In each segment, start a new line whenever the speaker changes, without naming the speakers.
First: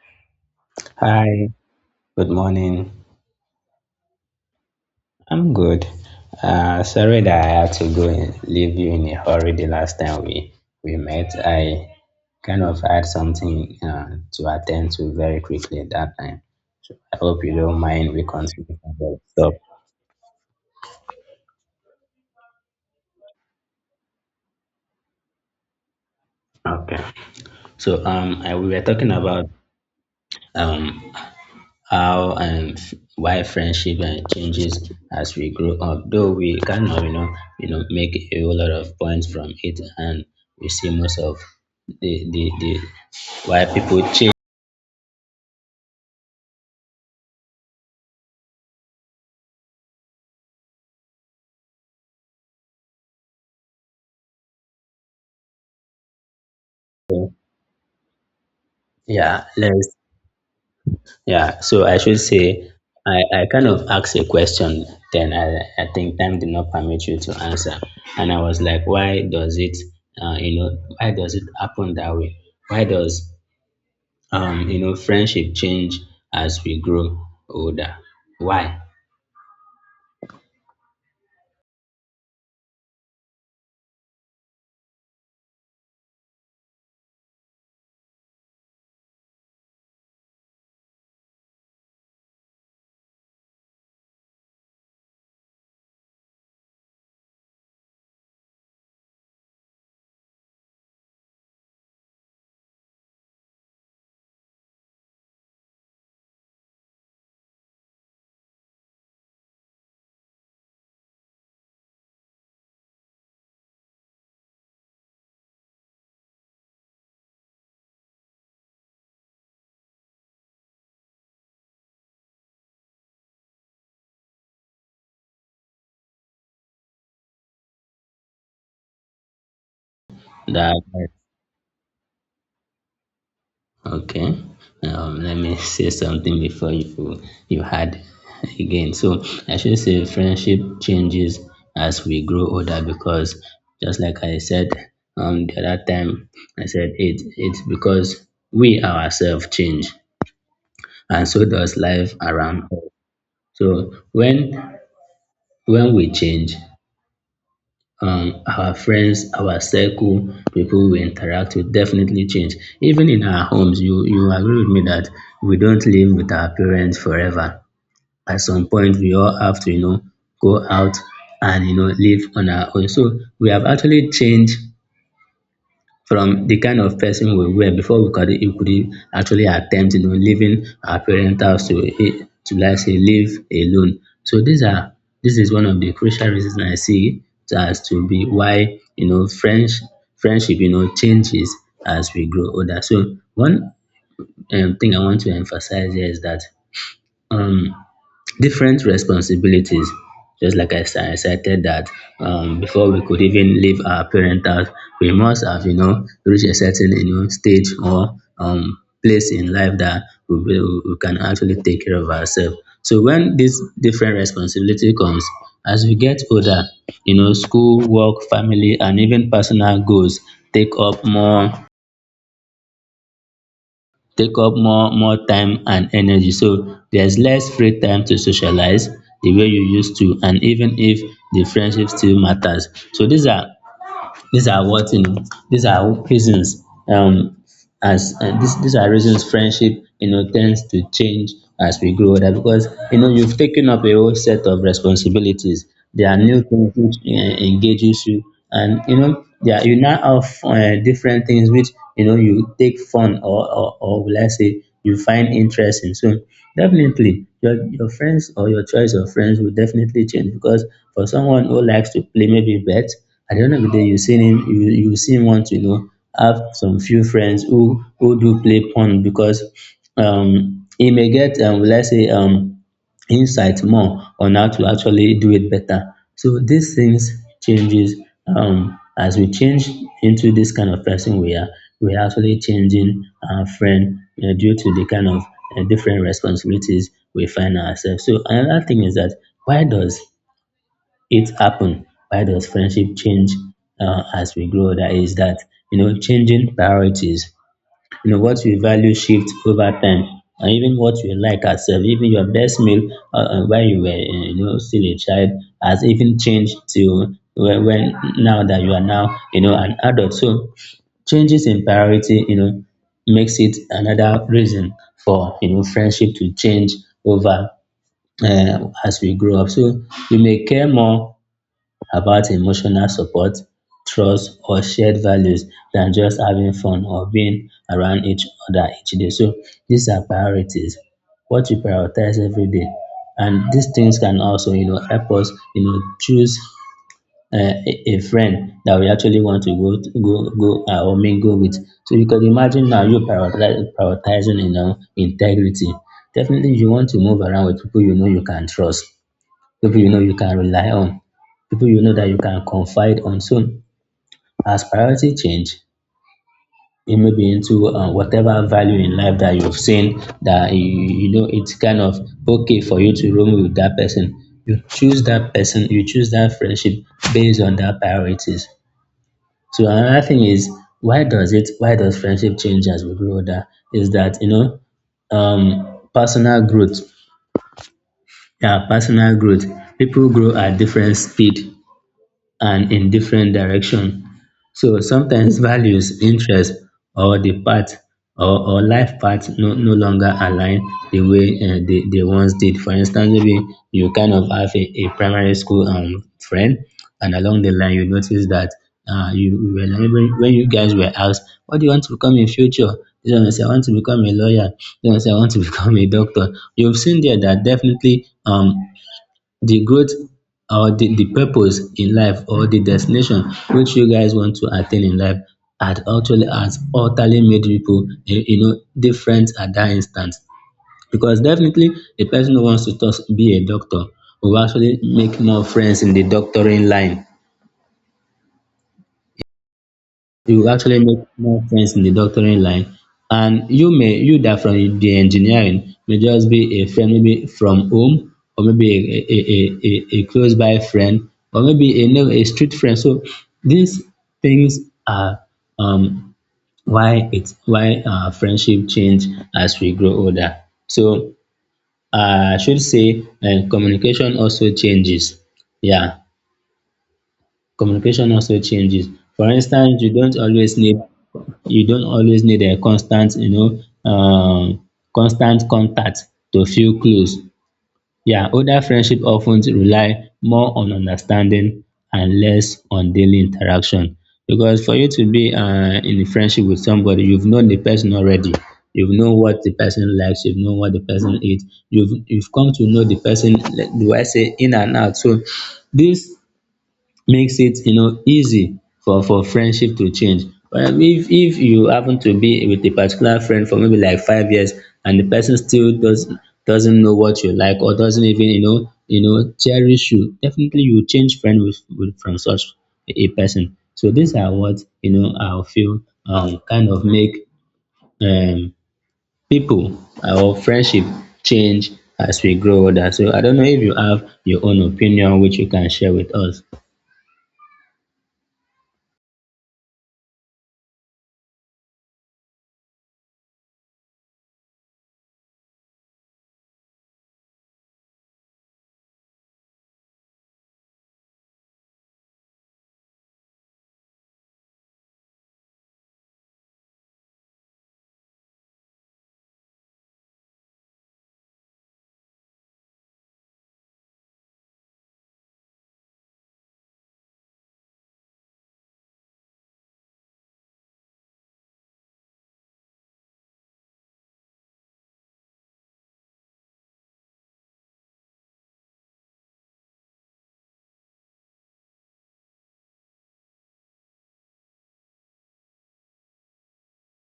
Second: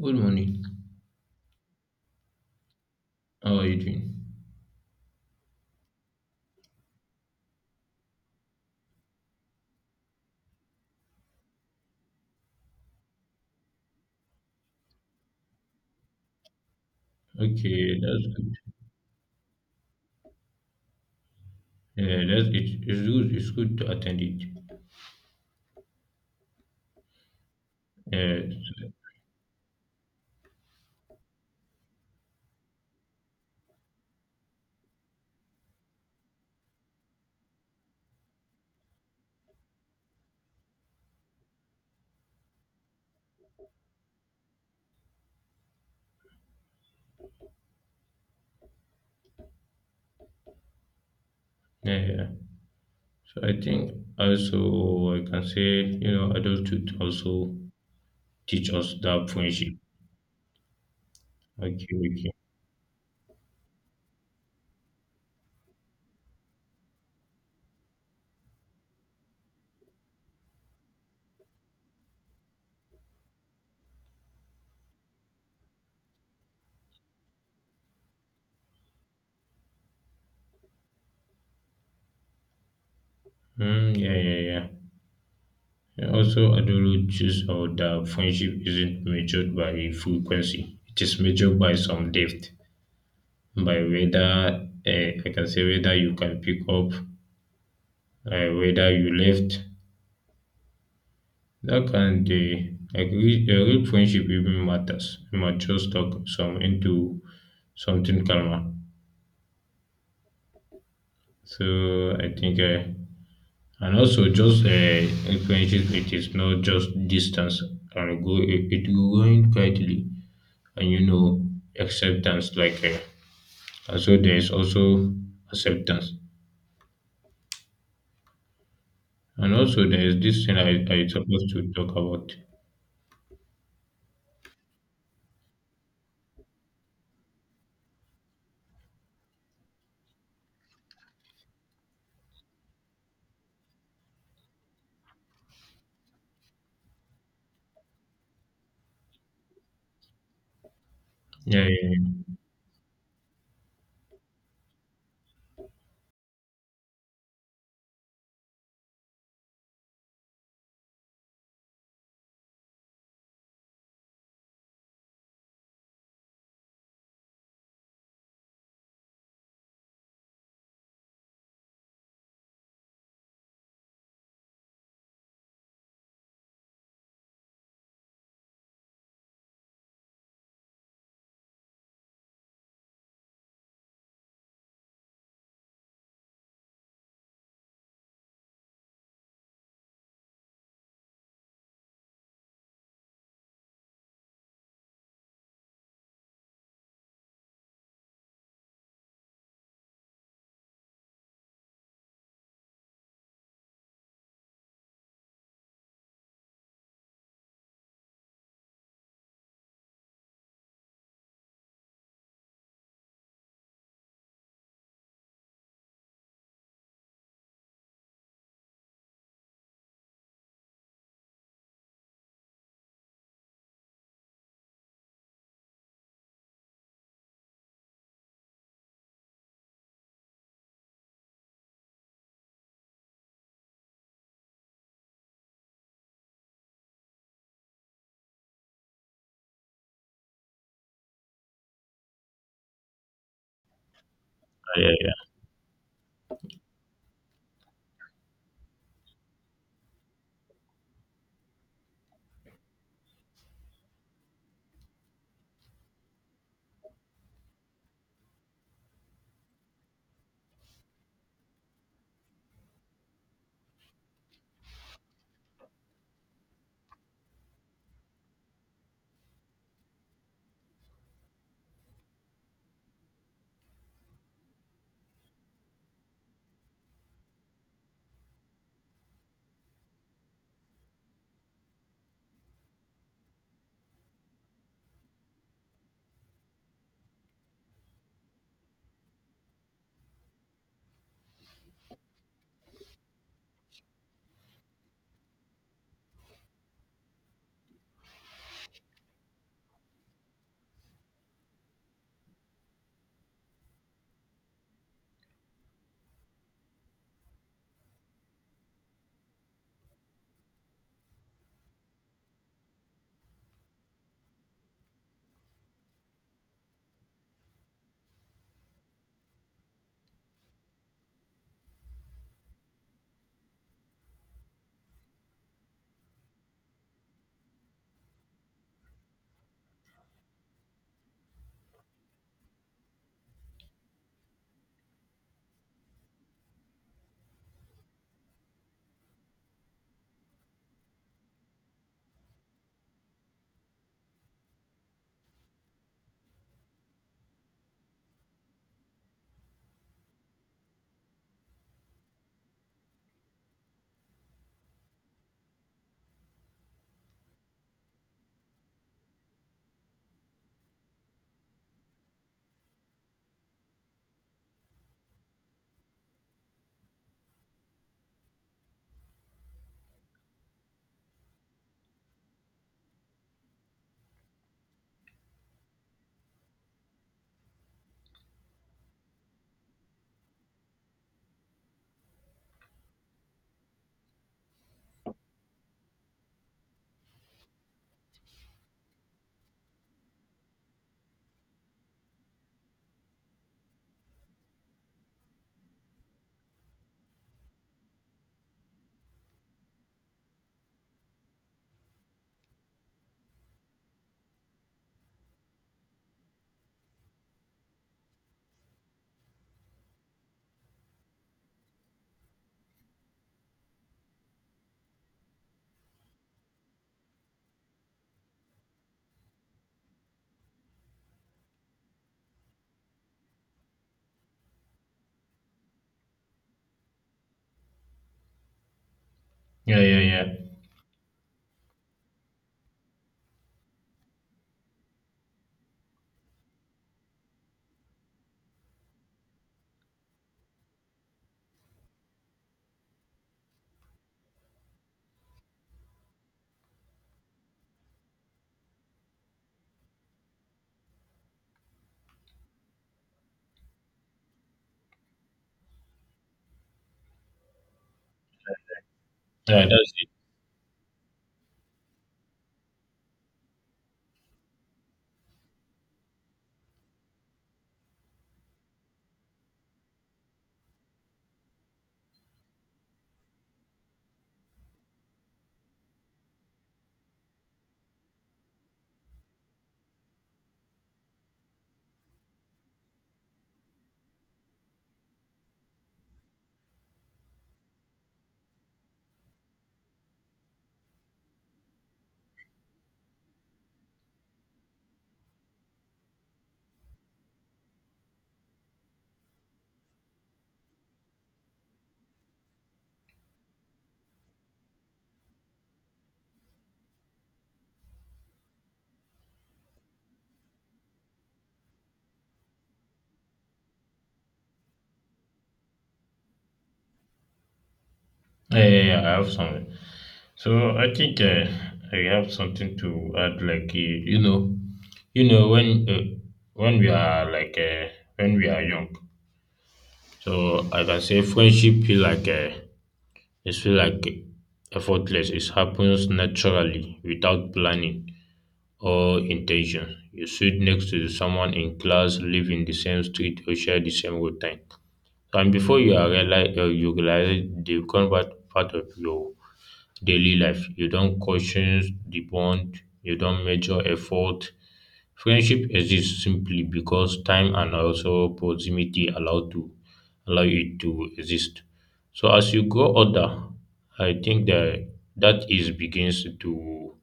Good morning.
Hi, good morning.
How are you doing?
I'm good. Sorry that I had to go and leave you in a hurry the last time we met. I kind of had something to attend to very quickly at that time. So I hope you don't
Okay,
mind we
that's good.
continue from where we stopped.
Yeah, that's it. It's good. It's good to attend it.
Okay.
Yeah,
We were talking about um how and why friendship changes as we grow up. Though we cannot, make a whole lot of points from it, and we see most of the why people change.
yeah. So I think also I can say you know adulthood also teach us that
Yeah,
friendship.
let's. Yeah, so
Okay,
I should
okay.
say I kind of asked a question, then I think time did not permit you to answer. And I was like, why does it, you know, why does it happen that way? Why does you know, friendship change as we grow older. Why?
Yeah, yeah, yeah. And also, adulthood teaches us that friendship isn't measured by frequency. It is measured by some depth, by whether I can say whether you can pick up, whether you left. That kind dey agree a real friendship even matters. It matures talk some into something calmer. So I think and also just a friendship it is not just distance and go it, it growing quietly and you know acceptance and so there is also acceptance, and also there is this thing
That
I supposed to talk about.
okay. Let me say something before you had again. So I should say friendship changes as we grow older because just like I said the other time, I said it's because we ourselves change and so
Yeah
does life
yeah
around us. So when we change, our friends, our circle, people we interact with definitely change. Even in our homes, you agree with me that we don't live with our parents forever. At some point, we all have to, you know, go out and, you know, live on our own. So we have actually changed from the kind of person we were before we could actually attempt, you know, leaving our parent house to, eh, to like say live alone. So these are this is one of the crucial reasons I see as to be why you know French friendship you know changes as we grow older. So one thing I want to emphasize here is that um different responsibilities. Just like I said, I cited that before we could even leave our parent house, we must have, you know, reached a certain, you know, stage or place in life that we can actually take care of ourselves. So when this different responsibility comes, as we get older, you know, school, work, family, and even personal goals take up more take up more time and energy, so there's less free time to socialize the way you used to, and even if the friendship still matters. So these are what you know, these are reasons, um as this these are reasons friendship you know tends to change as we grow older, because you know you've taken up a whole set of
yeah yeah
responsibilities. There are new things which engages you, and you know, yeah, you now have different things which you know you take fun or will I say you find interesting in. So definitely your friends or your choice of friends will definitely change, because for someone who likes to play maybe bet, at the end of the day you see him, you see him want to, you know, have some few friends who do play pong, because he may get let's say insight more on how to actually do it better. So these things changes as we change into this kind of person we are actually changing our friend you, due to the kind of different responsibilities we find ourselves. So another thing is that, why does it happen? Why does friendship change as we grow? That is that, you know, changing priorities. You know, what you value shift over time, and even what you like as self, even your best meal, when you were, you know, still a child, has even changed to when now that you are now you know an adult. So changes in priority, you know, makes it another reason for you know friendship to change over uh, as we grow up. So we may care more about emotional support, trust, or shared values than just having fun or being around each other each day. So these are priorities, what we prioritize every day. And these things can also, you know, help us, you know, choose a friend that we actually want to, go go or mingle with. So you can imagine now you prioritizing, you know, integrity. Definitely, you want to move around with people you know you can trust, people you know you can rely on, people you know that you can confide on. So as priority change, it may be into whatever value in life that you've seen that you know, it's kind of okay for you to roam with that person. You choose that person, you choose that friendship based on that priorities. So another thing is, why does friendship change as we grow older? Is that you know personal growth. Yeah, personal growth. People grow at different speed and in different direction. So sometimes values, interest, or the path or life path no longer align the way they once did. For instance, maybe you kind of have a primary school friend, and along the line, you notice that you were like- when you guys were asked, what do you want to become in future? This one will say, I want to become a lawyer. This one will say, I want to become a doctor. You've seen there that definitely the growth or the purpose in life or the destination which you guys want to attain in life had actually has utterly made people, eh, you know, different at that instant, because definitely a person who wants to just be a doctor will actually make more friends in the doctoring line.
yeah yeah yeah, yeah
You actually make more sense in the doctoring line. And you may, you that from the engineering may just be a friend, maybe from home, or maybe a close by friend, or maybe a street friend. So these things are um, why it's why our friendship change as we grow older. So I should say communication also changes. Yeah, communication also changes. For
yeah
instance,
that's it.
you don't always need a constant, you know, constant contact to feel close. Yeah, older friendship often rely more on understanding and less on daily interaction, because for you to be in a friendship with somebody, you've known the person already, you've known what the person likes, you've known what the person hate, you've come to know the person like, do I say, in and out. So this makes it, you know, easy for friendship to change. But if you happen to be with a particular friend for maybe like 5 years, and the person still does doesn't know what you like, or doesn't even, you know, you know, cherish you, definitely you change friend with from such a person. So these are what you know I feel kind of make um people our friendship change as we grow older. So I don't know if you have your own opinion which you can share with us.
Yeah, I have some. So I think I have something to add. Like you, you know when we are like when we are young, so I can say friendship feel like it feel like effortless. It happens naturally without planning or intention. You sit next to someone in class, live in the same street, or share the same routine. And before you are realize, you realize they've become part of you daily life. You don't question the bond, you don't measure effort. Friendship exists simply because time and also proximity allow it to exist. So as you grow older, I think that that is begins to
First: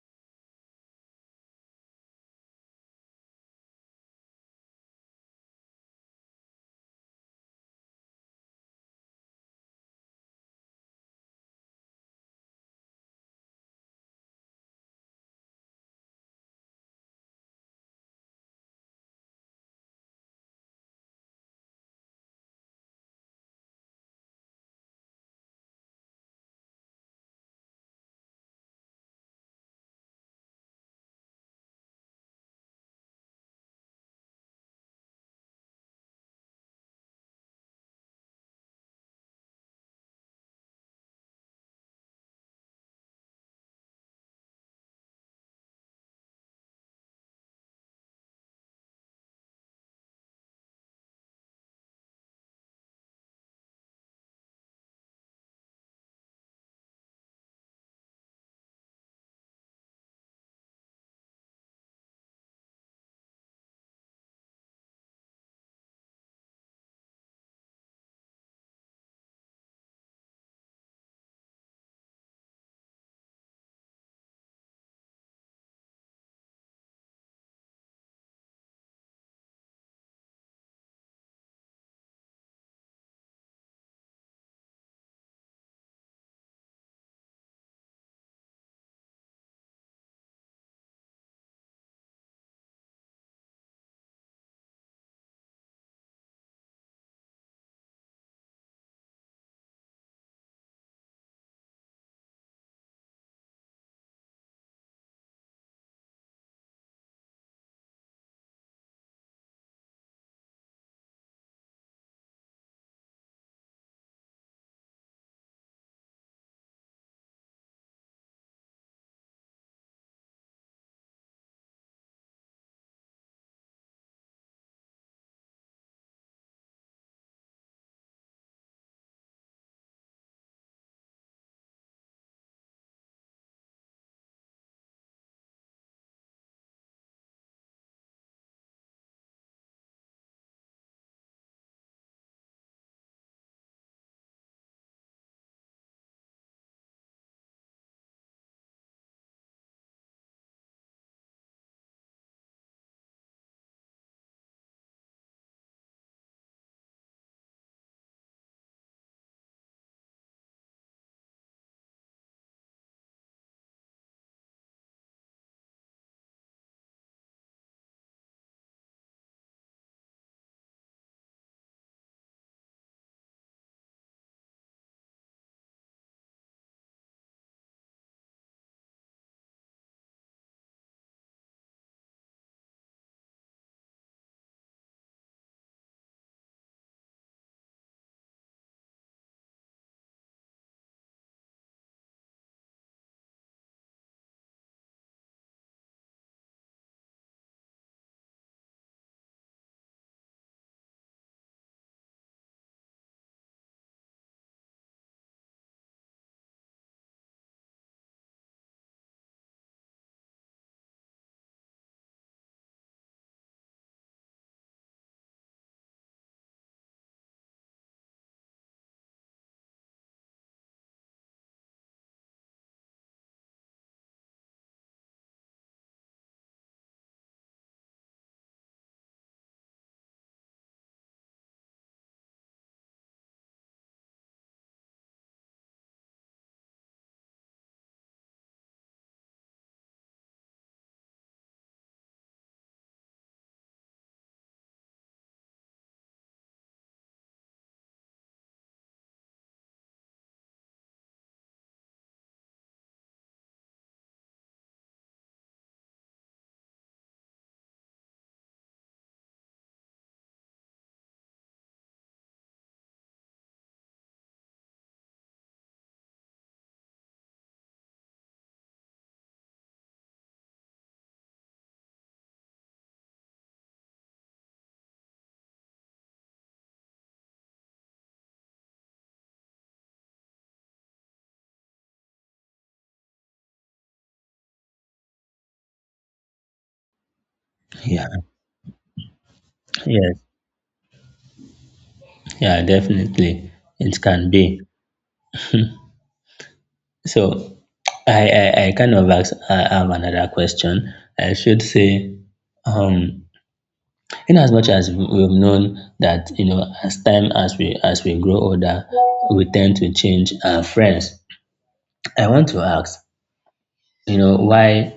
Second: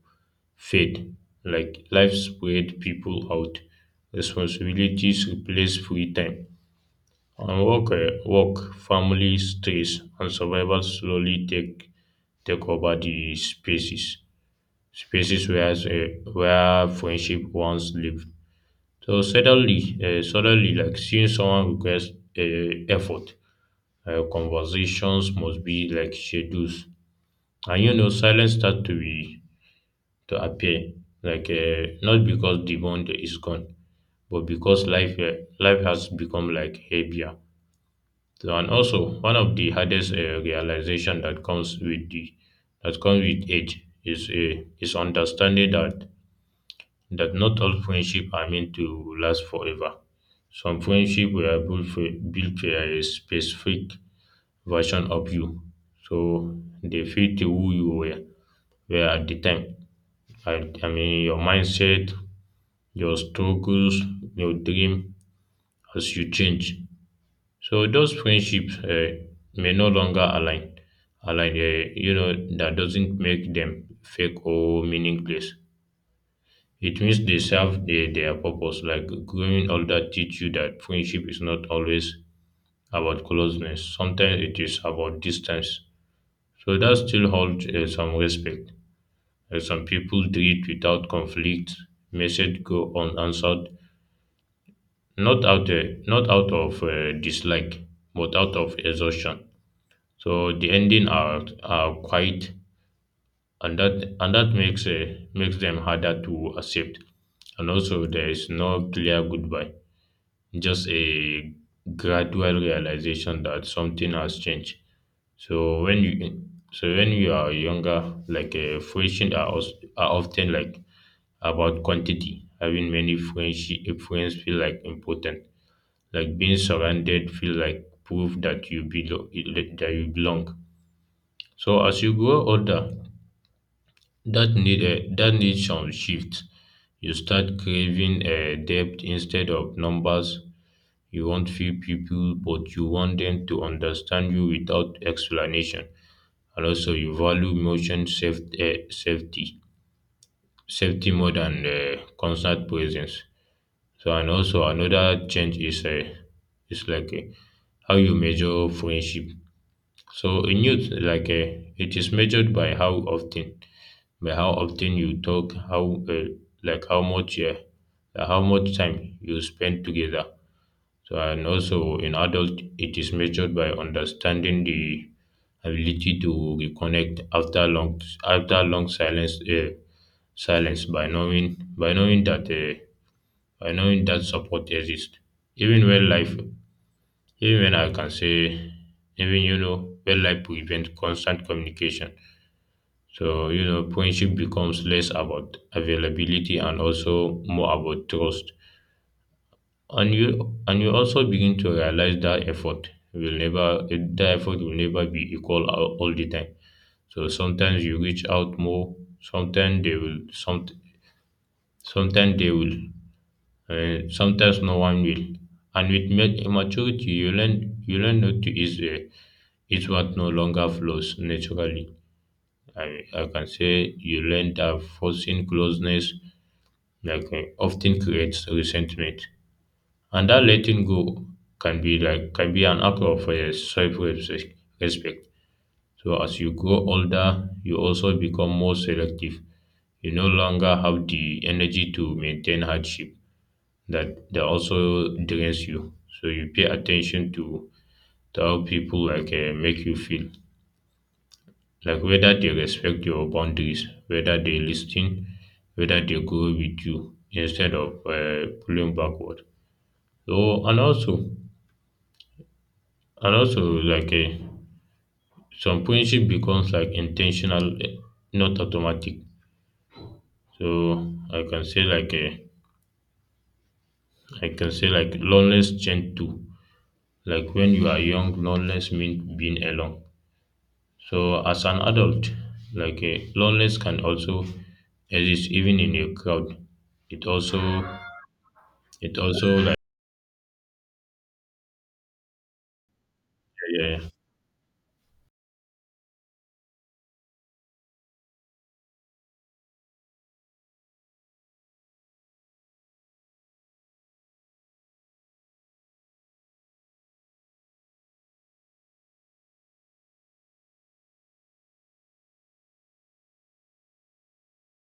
fade. Like life spread people out, responsibilities replace free time on work, work, family stress, and survival slowly take over the spaces where friendship once lived. So suddenly, like seeing someone requires effort. Conversations must be like schedules, and you know, silence start to appear. Like not because the bond is gone, but because life has become like heavier. So, and also one of the hardest realization that comes with age is understanding that that not all friendship are meant to last forever. Some friendship were built for a specific version of you, so they fit who you were at the time. I mean your mindset, your struggles, your dream as you change. So those friendships may no longer align. Align, you know, that doesn't make them fake or meaningless. It means they serve their purpose. Like growing older teach you that friendship is not always about closeness. Sometimes it is about distance. So that still holds some respect. Some people treat without conflict. Message go unanswered, not out uh, not out of dislike, but out of exhaustion. So the ending are quite, and that makes makes them harder to accept. And also there is no clear goodbye, just a gradual realization that something has changed. So when you so when you are younger, like friendships are often like about quantity. Having many friendship friends feel like important. Like being surrounded feel like proof that you belong. So as you grow older, that need, that needs some shift. You start craving depth instead of numbers. You want few people, but you want them to understand you without explanation. And also, you value emotion safety more than constant presence. So, and also another change is is like uh, how you measure friendship. So in youth, like it is measured by how often you talk, like how much uh, how much time you spend together. So and also in adult, it is measured by understanding the ability to reconnect after long silence. Silence by knowing by knowing that uh, by knowing that support exists. Even when life, even when I can say, even you know, when life prevents constant communication so, you know, friendship becomes less about availability and also more about trust. And you also begin to realize that effort will never that effort will never be equal all the time. So sometimes you reach out more, sometimes they will some sometimes they will sometimes no one will. And with maturity you learn not to is what no longer flows naturally. I can say you learn that forcing closeness like often creates resentment. And that letting go can be like can be an act of self respect. So as you grow older, you also become more selective. You no longer have the energy to maintain hardship that also drains you. So you pay to how people like make you feel, like whether they respect your boundaries, whether they listen, whether they go with you instead of pulling backward. So, and also, and also, like some friendship becomes like intentional, not automatic. So I can say like I can say like loneliness change too. Like when you are young, loneliness means being alone. So as an adult, like loneliness can also exist even in a crowd. It also
Yeah,
it also
yeah. Yeah, definitely.
eh, yeah.
It
yeah.
can be. So I kind of ask, I have another question. I should say, um, in as much as we've known that, you know, as time as we grow older, we tend to change our friends. I want to ask, you know,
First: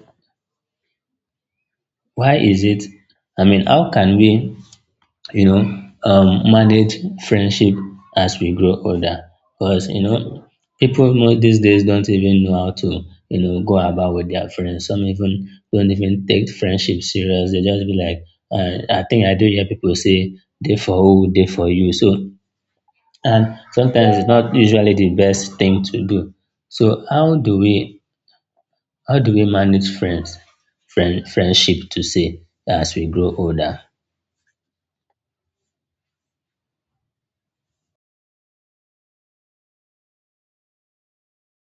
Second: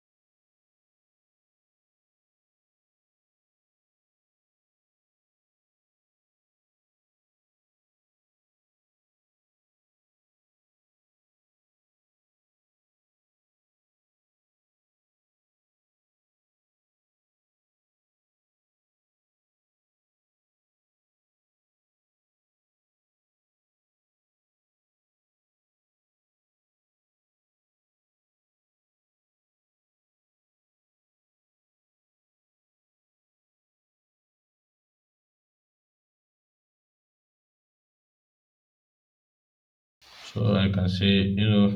why is it, I mean, how can we, you know, manage friendship as we grow older. Because, you know, people most these days don't even know how to, you know, go about with their friends. Some even don't even take friendship serious. They just be like, I think I do hear people say, they for who, they for you. So, and sometimes it's not usually the best thing to do. So how do we manage friendship to say as we grow older?
So I can say you know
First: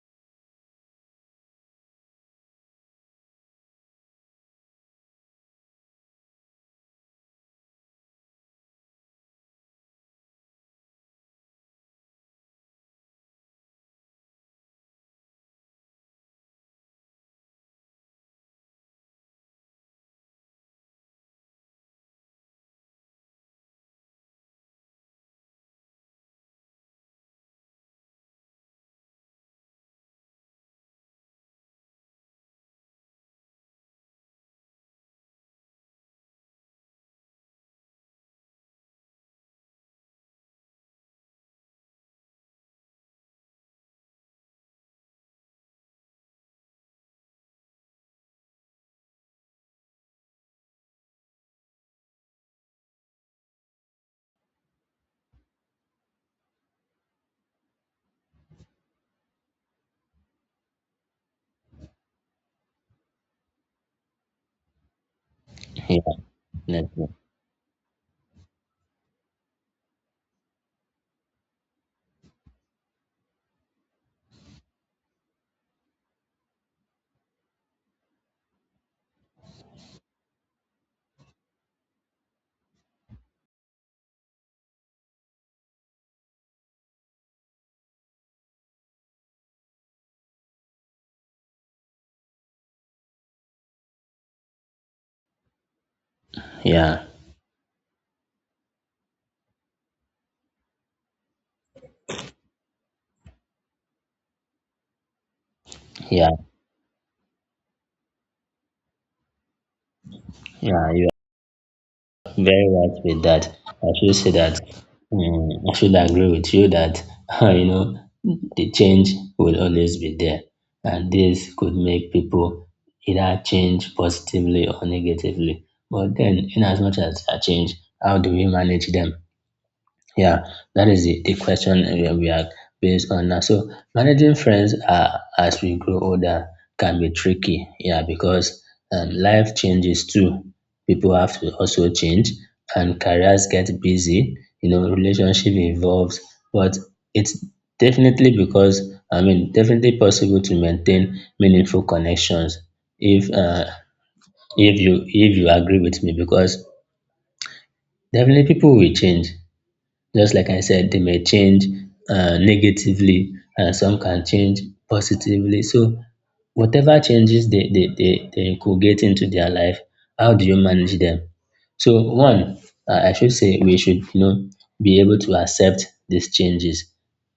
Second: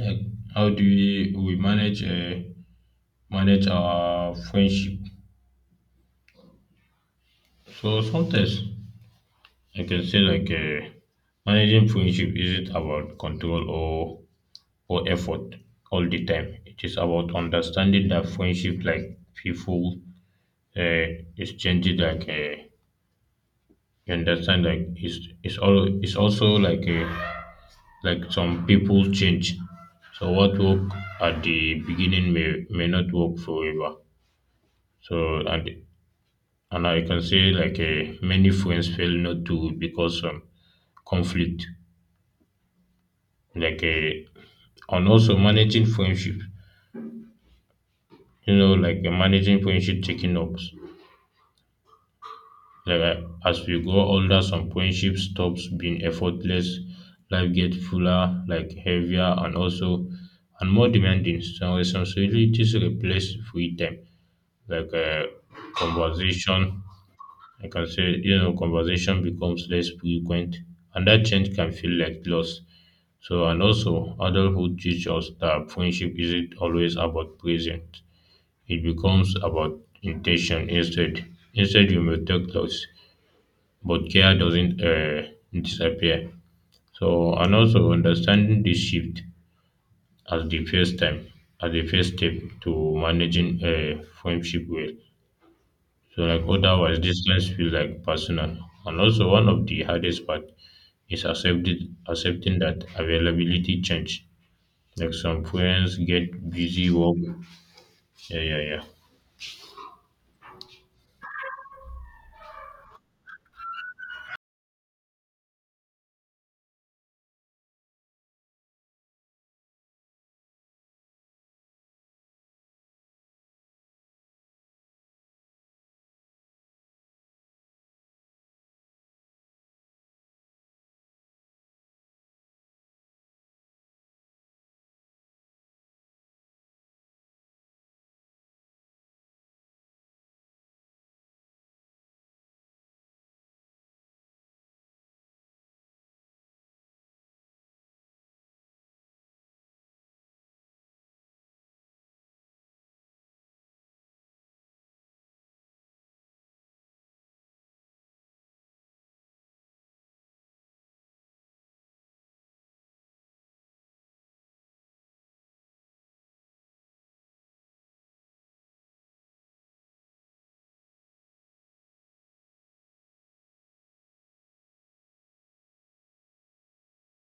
like how do we manage manage our friendship. So sometimes I can say like managing friendship isn't about control or effort all the time. It is about understanding that friendship, like people, uh, is changing. Like you understand, like it's all it's also like some people change. So what work at the beginning may not work forever. So and I can say like many friends fail not to because of conflict like a, and also managing friendship you know like managing friendship taking ups like as we grow older some friendship stops being effortless. Life gets fuller like heavier and also and more demanding. Some responsibilities replace free time like
Yeah,
conversation.
definitely.
I can say you know conversation becomes less frequent and that change can feel like loss. So and also adulthood teaches us that friendship isn't always about present. It becomes about intention instead. Instead, you may take loss, but care doesn't disappear. So, and also understanding this shift as the first time, as the first step to managing a friendship well. So, like otherwise,
Yeah,
distance feels like personal. And also, one of the hardest part is accepting that availability change. Like some friends
yeah.
get busy work. Yeah, yeah, yeah.
Yeah, you are very right with that. I should say that, mm, I should agree with you that you know the change will always be there, and this could make people either change positively or negatively. But then, in as much as a change, how do we manage them? Yeah, that is the question we are based on now. So managing friends as we grow older can be tricky. Yeah, because life changes too. People have to also change, and careers get busy. You know, relationship evolves, but it's definitely because I mean, definitely possible to maintain meaningful connections if uh, if you agree with me, because definitely people will change just like I said, they may change negatively, and some can change positively. So, whatever changes they could get into their life, how do you manage them? So, one, I should say we should, you know, be able to accept these changes.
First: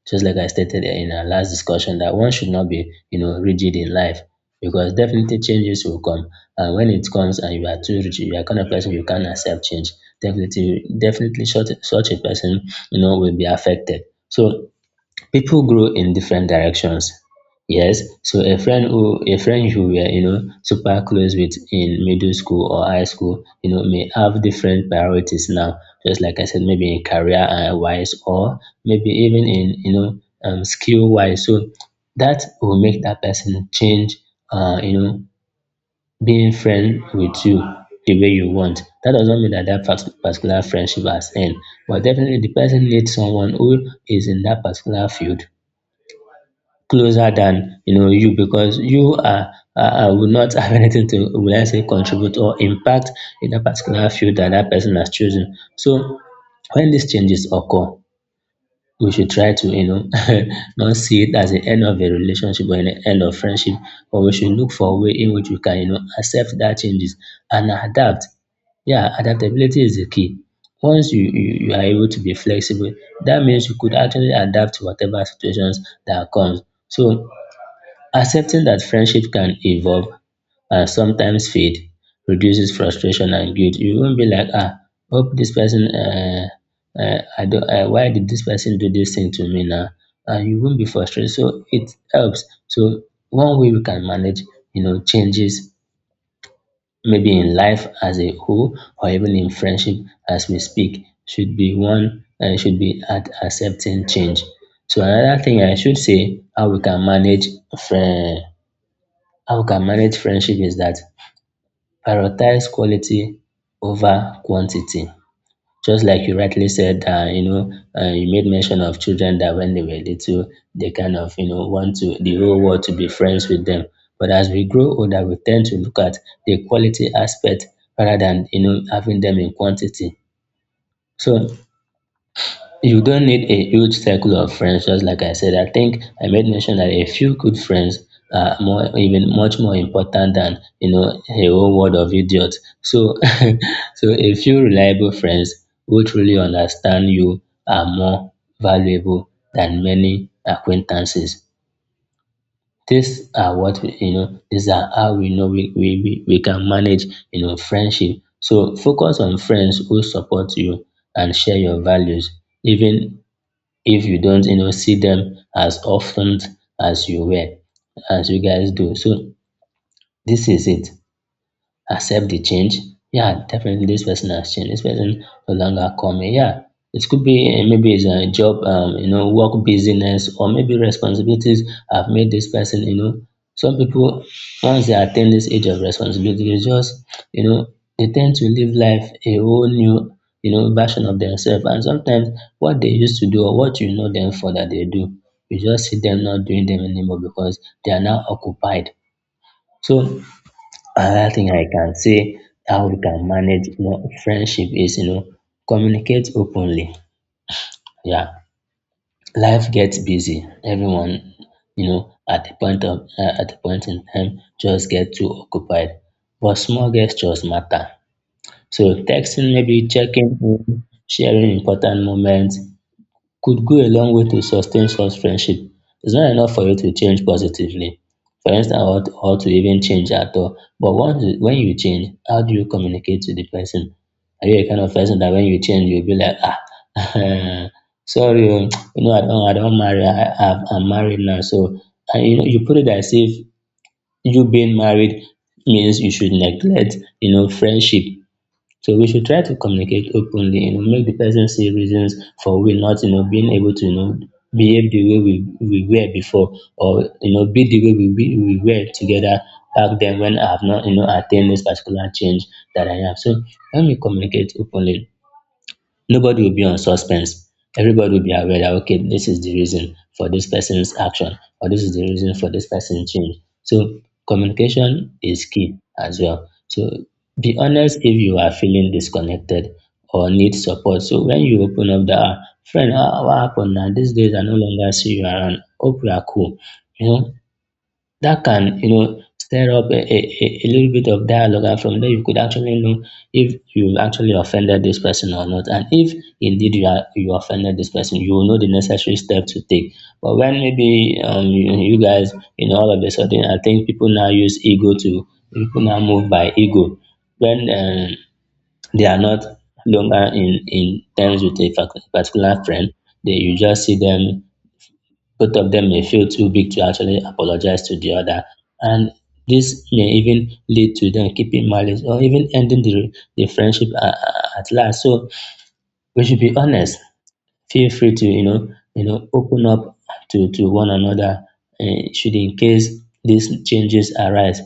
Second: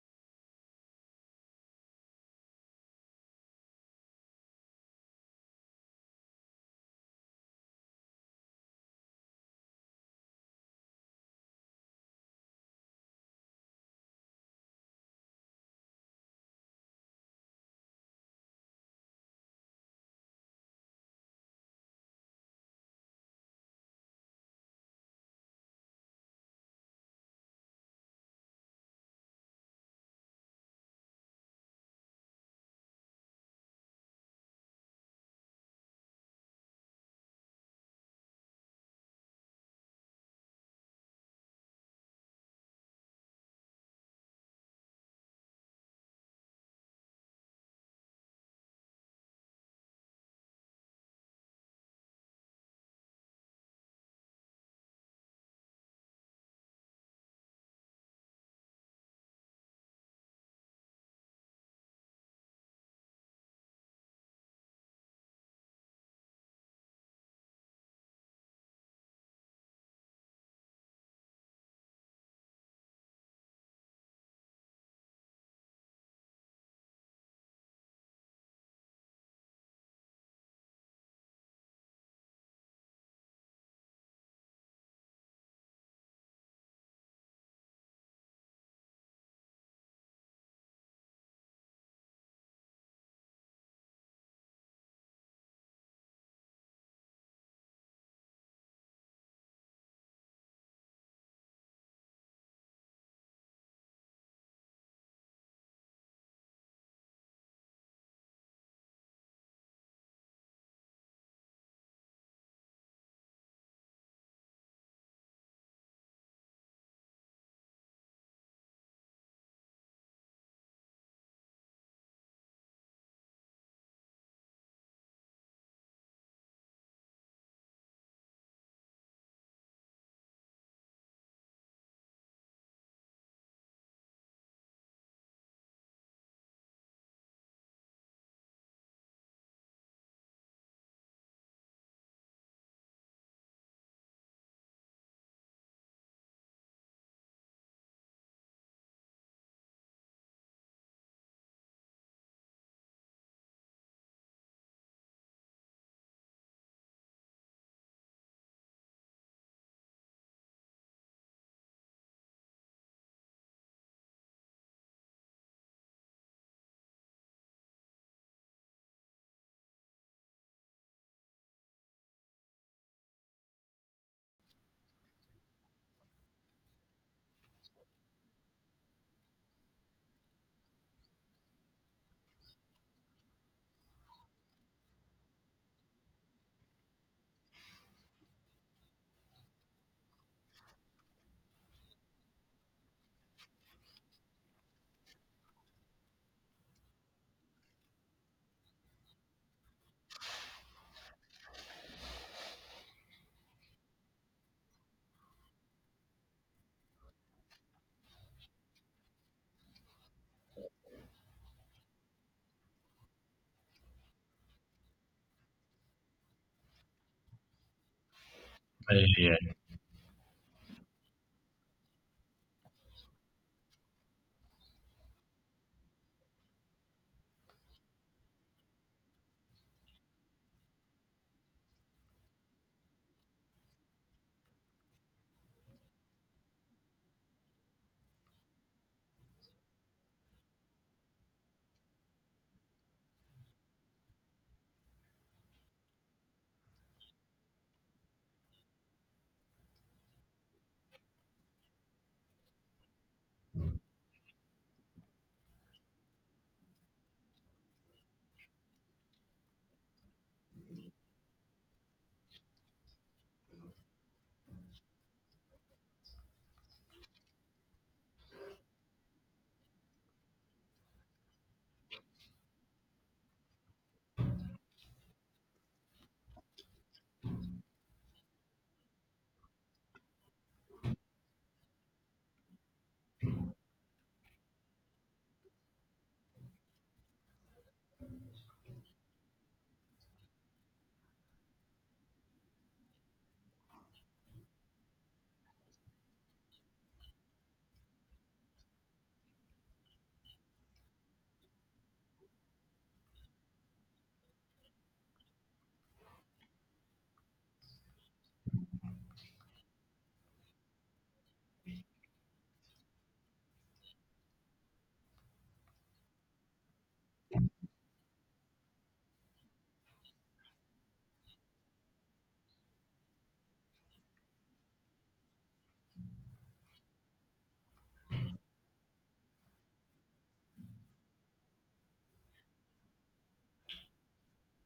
Just like I stated in our last discussion, that one should not be, you know, rigid in life because definitely changes will come. And when it comes and you are too rigid, you are kind of person you can't accept change. Definitely, such a person you know, will be affected. So people grow in different directions. Yes. So a friend you were, you know, super close with in middle school or high school, you know, may have different priorities now. Just like I said, maybe in career wise or maybe even in, you know, skill wise. So that will make that person change you know, being friend with you the way you want. That doesn't mean that particular friendship has end, but definitely the person needs someone who is in that particular field closer than you know you because you are will not have anything to will I say contribute or impact in that particular field that that person has chosen. So when these changes occur, we should try to you know not see it as the end of a relationship or the end of friendship, but we should look for a way in which we can you know accept that changes and adapt. Yeah, adaptability is the key. Once you are able to be flexible, that means you could actually adapt to whatever situations that comes. So accepting that friendship can evolve sometimes feed reduces frustration and guilt. You won't be like, ah, hope this person, I don't, why did this person do this thing to me now? And you won't be frustrated. So it helps. So one way we can manage, you know, changes maybe in life as a whole or even in friendship as we speak should be one should be at accepting change. So another thing I should say how we can manage friend how we can manage friendship is that prioritize quality over quantity. Just like you rightly said, you know, you made mention of children that when they were little, they kind of, you know, want to the whole world to be friends with them. But as we grow older, we tend to look at the quality aspect rather than, you know, having them in quantity. So you don't need a huge circle of friends, just like I said. I think I made mention that a few good friends are more, even much more important than you know a whole world of idiots. So, so a few reliable friends who truly understand you are more valuable than many acquaintances. These are what we, you know. These are how we know we can manage you know friendship. So focus on friends who support you and share your values even if you don't you know see them as often as you were as you guys do. So this is it, accept the change. Yeah, definitely this person has changed. This person no longer coming. Yeah, it could be eh, maybe it's a job, you know, work busyness, or maybe responsibilities have made this person, you know. Some people, once they attain this age of responsibility, they just, you know, they tend to live life a whole new, you know, version of themselves. And sometimes what they used to do or what you know them for that they do, you just see them not doing them anymore because they are now occupied. So another thing I can say how we can manage you know, friendship is you know communicate openly. Yeah, life gets busy. Everyone, you know, at the point of at the point in time, just get too occupied. But small gestures matter. So
Yeah, yeah,
texting,
yeah.
maybe checking in, sharing important moments, could go a long way to sustain such friendship. It's not enough for you to change positively, for instance, or to even change at all. But once you, when you change, how do you communicate to the person? Are you a kind of person that when you change, you'll be like, ah, sorry, oh, you know, I don't marry, I'm married now. So, and you know, you put it as if you being married means you should neglect, you know, friendship. So we should try to communicate openly and make the person see reasons for we not, you know, being able to, you know, behave the way we were before or, you know, be the way we were together back then when I have not, you know, attained this particular change that I have. So when we communicate openly, nobody will be on suspense. Everybody will be aware that okay, this is the reason for this person's action, or this is the reason for this person's change. So communication is key as well. So be honest if you are feeling disconnected or need support. So when you open up the "Ah, friend, ah, what happened now? These days I no longer see you around. Hope you are cool. You know, that can you know stir up a little bit of dialogue and from there you could actually know if you've actually offended this person or not and if indeed you offended this person you will know the necessary step to take. But when maybe you guys you know all of a sudden I think people now use ego to people now move by ego when they are not longer in terms with a particular friend they you just see them both of them may feel too big to actually apologize to the other and this may even lead to them keeping malice or even ending the friendship at last. So we should be honest, feel free to you know open up to one another eh, should in case these changes arise.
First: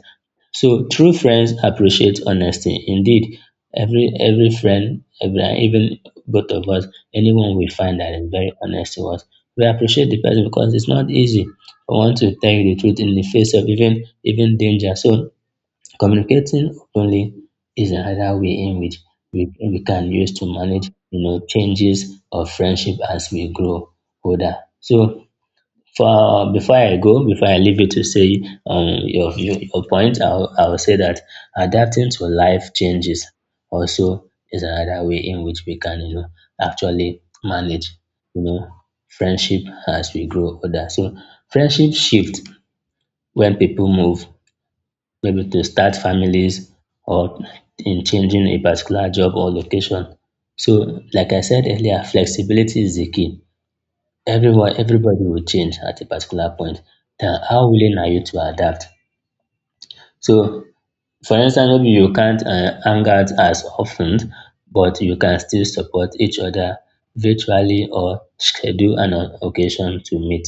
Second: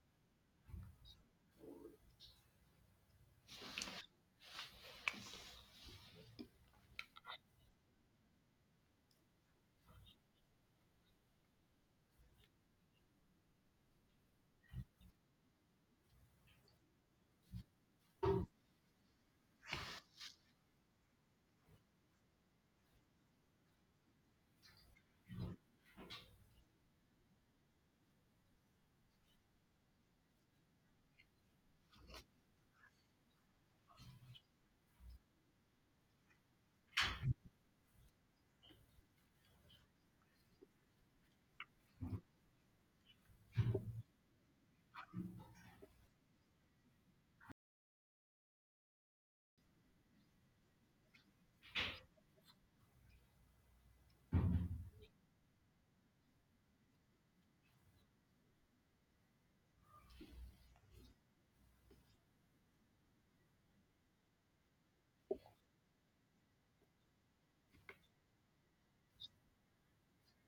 So true friends appreciate honesty. Indeed, every friend, every, and even both of us, anyone we find that is very honest to us, we appreciate the person because it's not easy for one to tell you the truth in the face of even danger. So communicating openly is another way in which we can use to manage you know changes of friendship as we grow older. So for before I go, before I leave you to say your view, your point, I'll say that adapting to life changes also is another way in which we can, you know, actually manage, you know, friendship as we grow older. So friendship shift when people move, maybe to start families or in changing a particular job or location. So, like I said earlier, flexibility is the key. Everyone Everybody will change at a particular point, then how willing are you to adapt. So for instance maybe you can't hang out as often but you can still support each other virtually or schedule an occasion to meet.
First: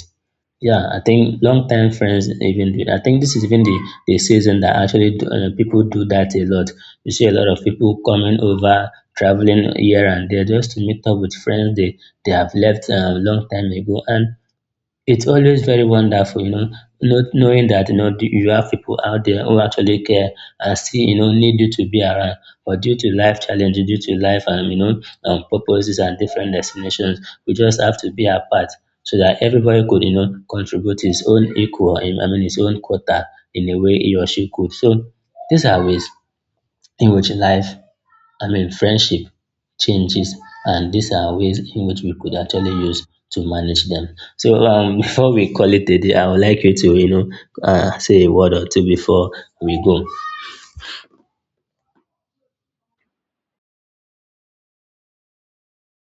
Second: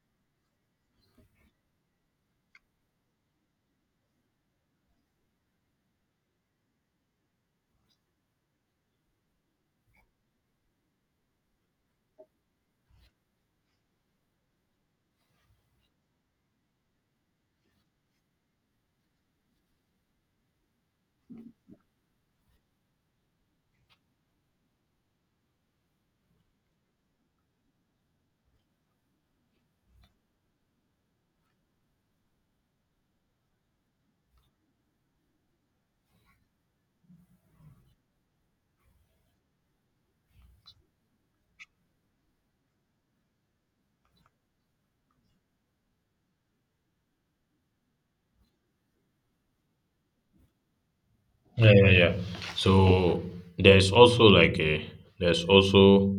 Yeah I think long-time friends I think this is even the season that actually do, people do that a lot. You see a lot of people coming over traveling here and there just to meet up with friends they have left long time ago and it's always very wonderful, you know, not knowing that you know you have people out there who actually care and still you know need you to be around. But due to life challenges, due to life and you know purposes and different destinations, we just have to be apart so that everybody could you know contribute his own equal. I mean his own quota in a way he or she could. So these are ways in which life I mean, friendship changes, and these are ways in which we could actually use to manage them. So, before we call it a day, I would like you to, you know, say a word or two before we go.
Yeah, yeah, yeah. So there's also like a there's also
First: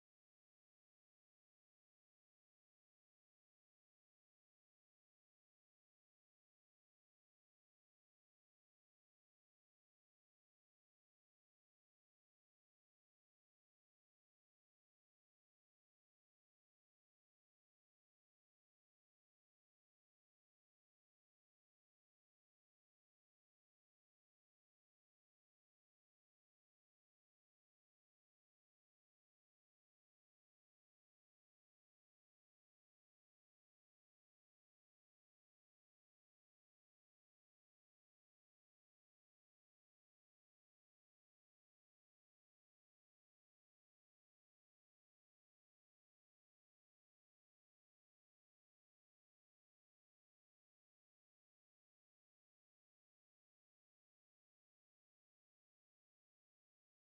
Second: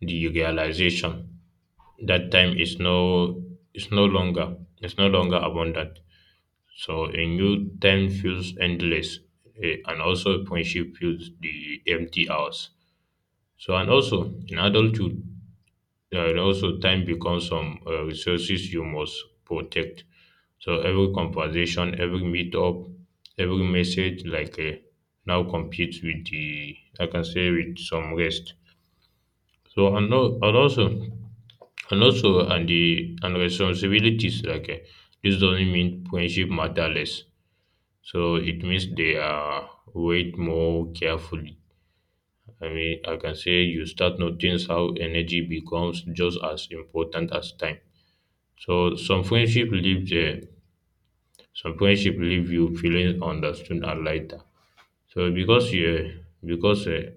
the realization that time is no it's no longer abundant. So a new time feels endless, and also friendship feels the empty hours. So and also in adulthood, yeah, and also time becomes some resources you must protect. So every conversation, every meetup, every message, like now competes with the I can say with some rest. So and, al- and also and also and the and responsibilities like this doesn't mean friendship matter less. So it means they are weighed more carefully. I mean, I can say you start noticing how energy becomes just as important as time. So some friendship leave you feeling understood and lighter. So because you because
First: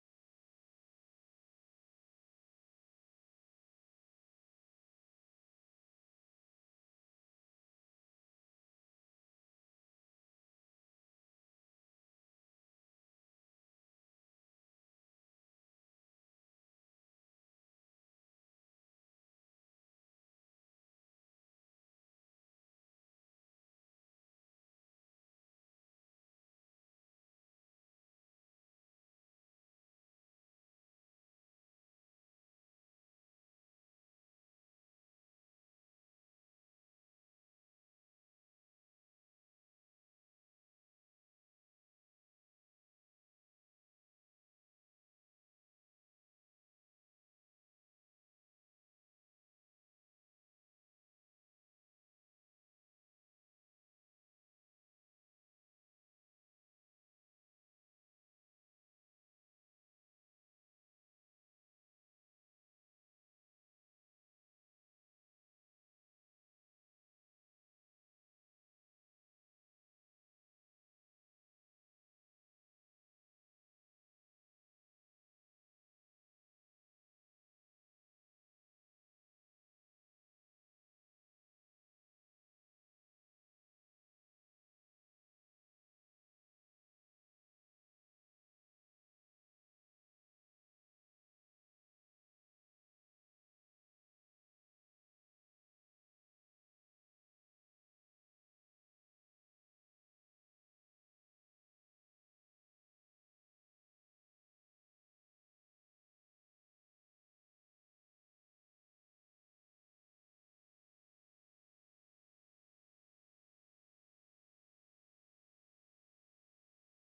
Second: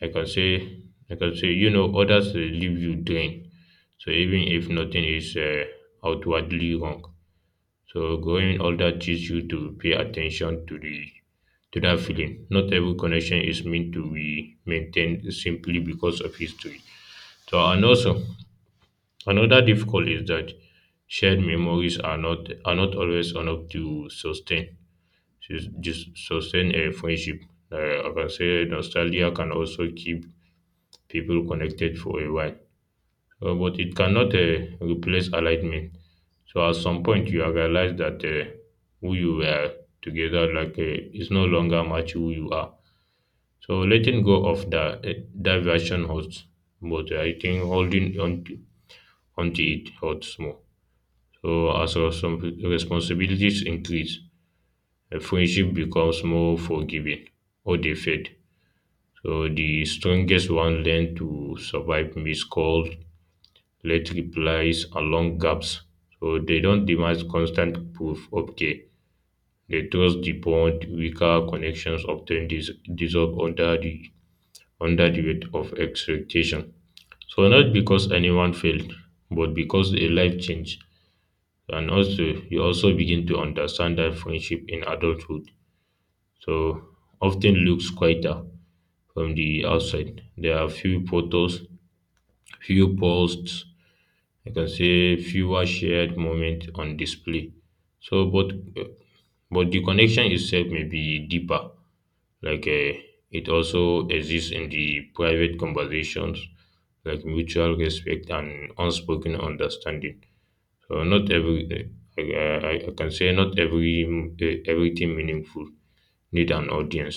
I can say I can say you know others leave you drained. So even if nothing is outwardly wrong, so growing older teaches you to pay attention to the to that feeling. Not every connection is meant to be maintained simply because of history. So and also another difficulty is that shared memories are not always enough to sustain to just sustain a friendship. I can say nostalgia can also keep people connected for a while. But it cannot replace alignment. So at some point, you realize that who you were together like is no longer match who you are. So letting go of that that version hurts, but I think holding onto it hurts more. So as responsibilities increase, a friendship becomes more forgiving or they fade. So the strongest one learn to survive missed calls, late replies, and long gaps. So they don't demand constant proof of care. They trust the bond. Weaker connections often dissolve under the weight of expectation. So not because anyone failed, but because a life changed. And also you also begin to understand that friendship in adulthood so often looks quieter from the outside. There are few photos, few posts, I can say fewer shared moments on display. But but the connection itself may be deeper. Like it also exists in the private conversations, like mutual respect and unspoken understanding. So not every I can say not every everything meaningful need an audience.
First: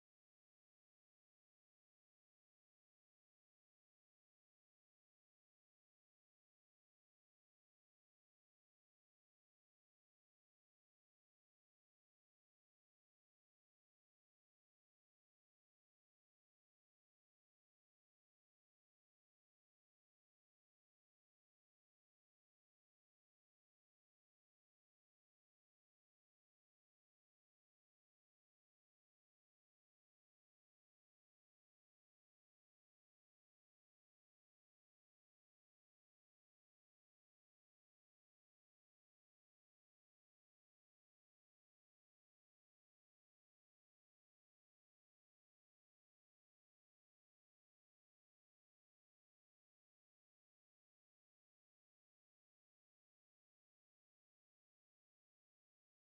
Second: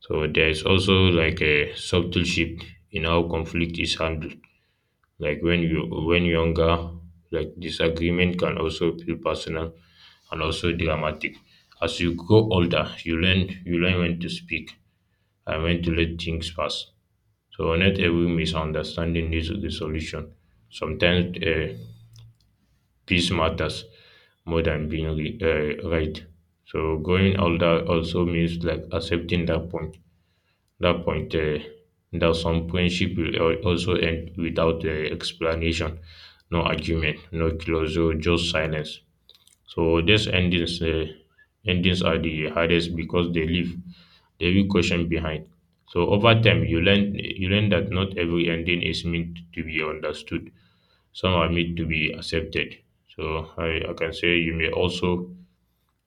So there is also like a subtle shift in how conflict is handled. Like when younger, like disagreement can also feel personal and also dramatic. As you grow older, you learn when to speak and when to let things pass. So not every misunderstanding needs a resolution. Sometimes peace matters more than being right. So growing older also means like accepting that point. That point uh, that some friendship will also end without explanation, no argument, no closure, just silence. So these endings are the hardest because they leave the real question behind. So over time, you learn that not every ending is meant to be understood, some are made to be accepted. So I can say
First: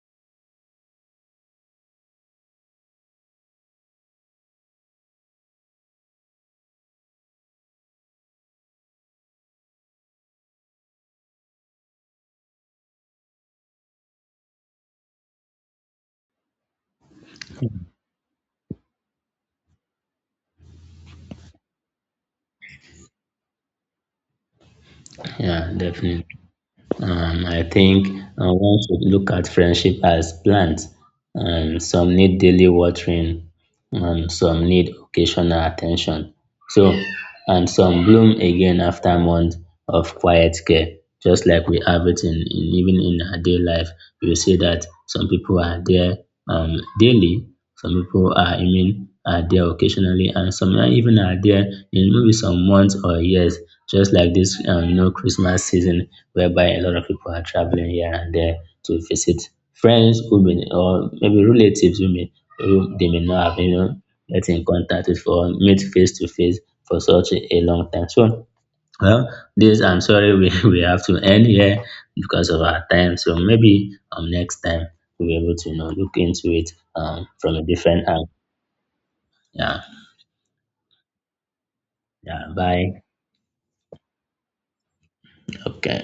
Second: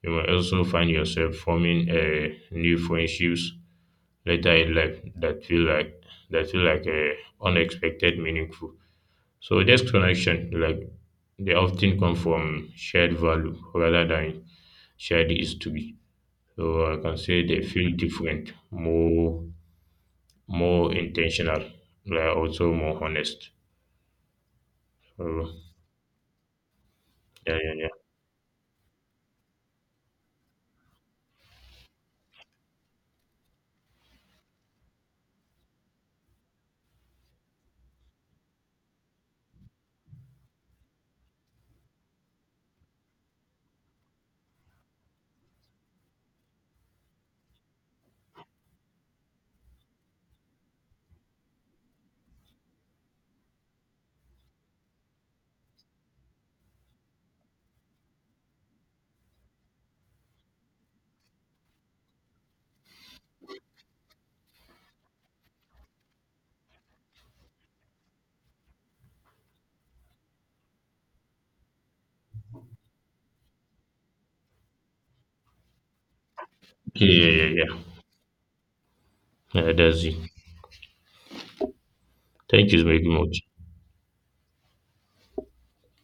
you may also find yourself forming a new friendships later in life that feel like a unexpected meaningful. So this connection like they often come from shared value rather than shared history. So I can say they feel different, more intentional, like also more honest. So
Yeah, definitely.
yeah
I
yeah yeah.
think one should look at friendship as plants. Some need daily watering, some need occasional attention. So, and some bloom again after months of quiet care, just like we have it in even in our day life. You see that some people are there daily, some people are, I mean, are there occasionally, and some are even are there in maybe some months or years, just like this, you know, Christmas season whereby a lot of people are traveling here and there to visit friends who may or maybe relatives who may who they may not have you know get in contact with or meet face to face for such a long time. So well, this I'm sorry we, we have to end here because of our time. So maybe next time we'll be able to you know look into it
Yeah yeah
from a
yeah yeah.
different angle.
Yeah,
Yeah,
that's it.
yeah.
Thank you
Bye.
very much.
Okay.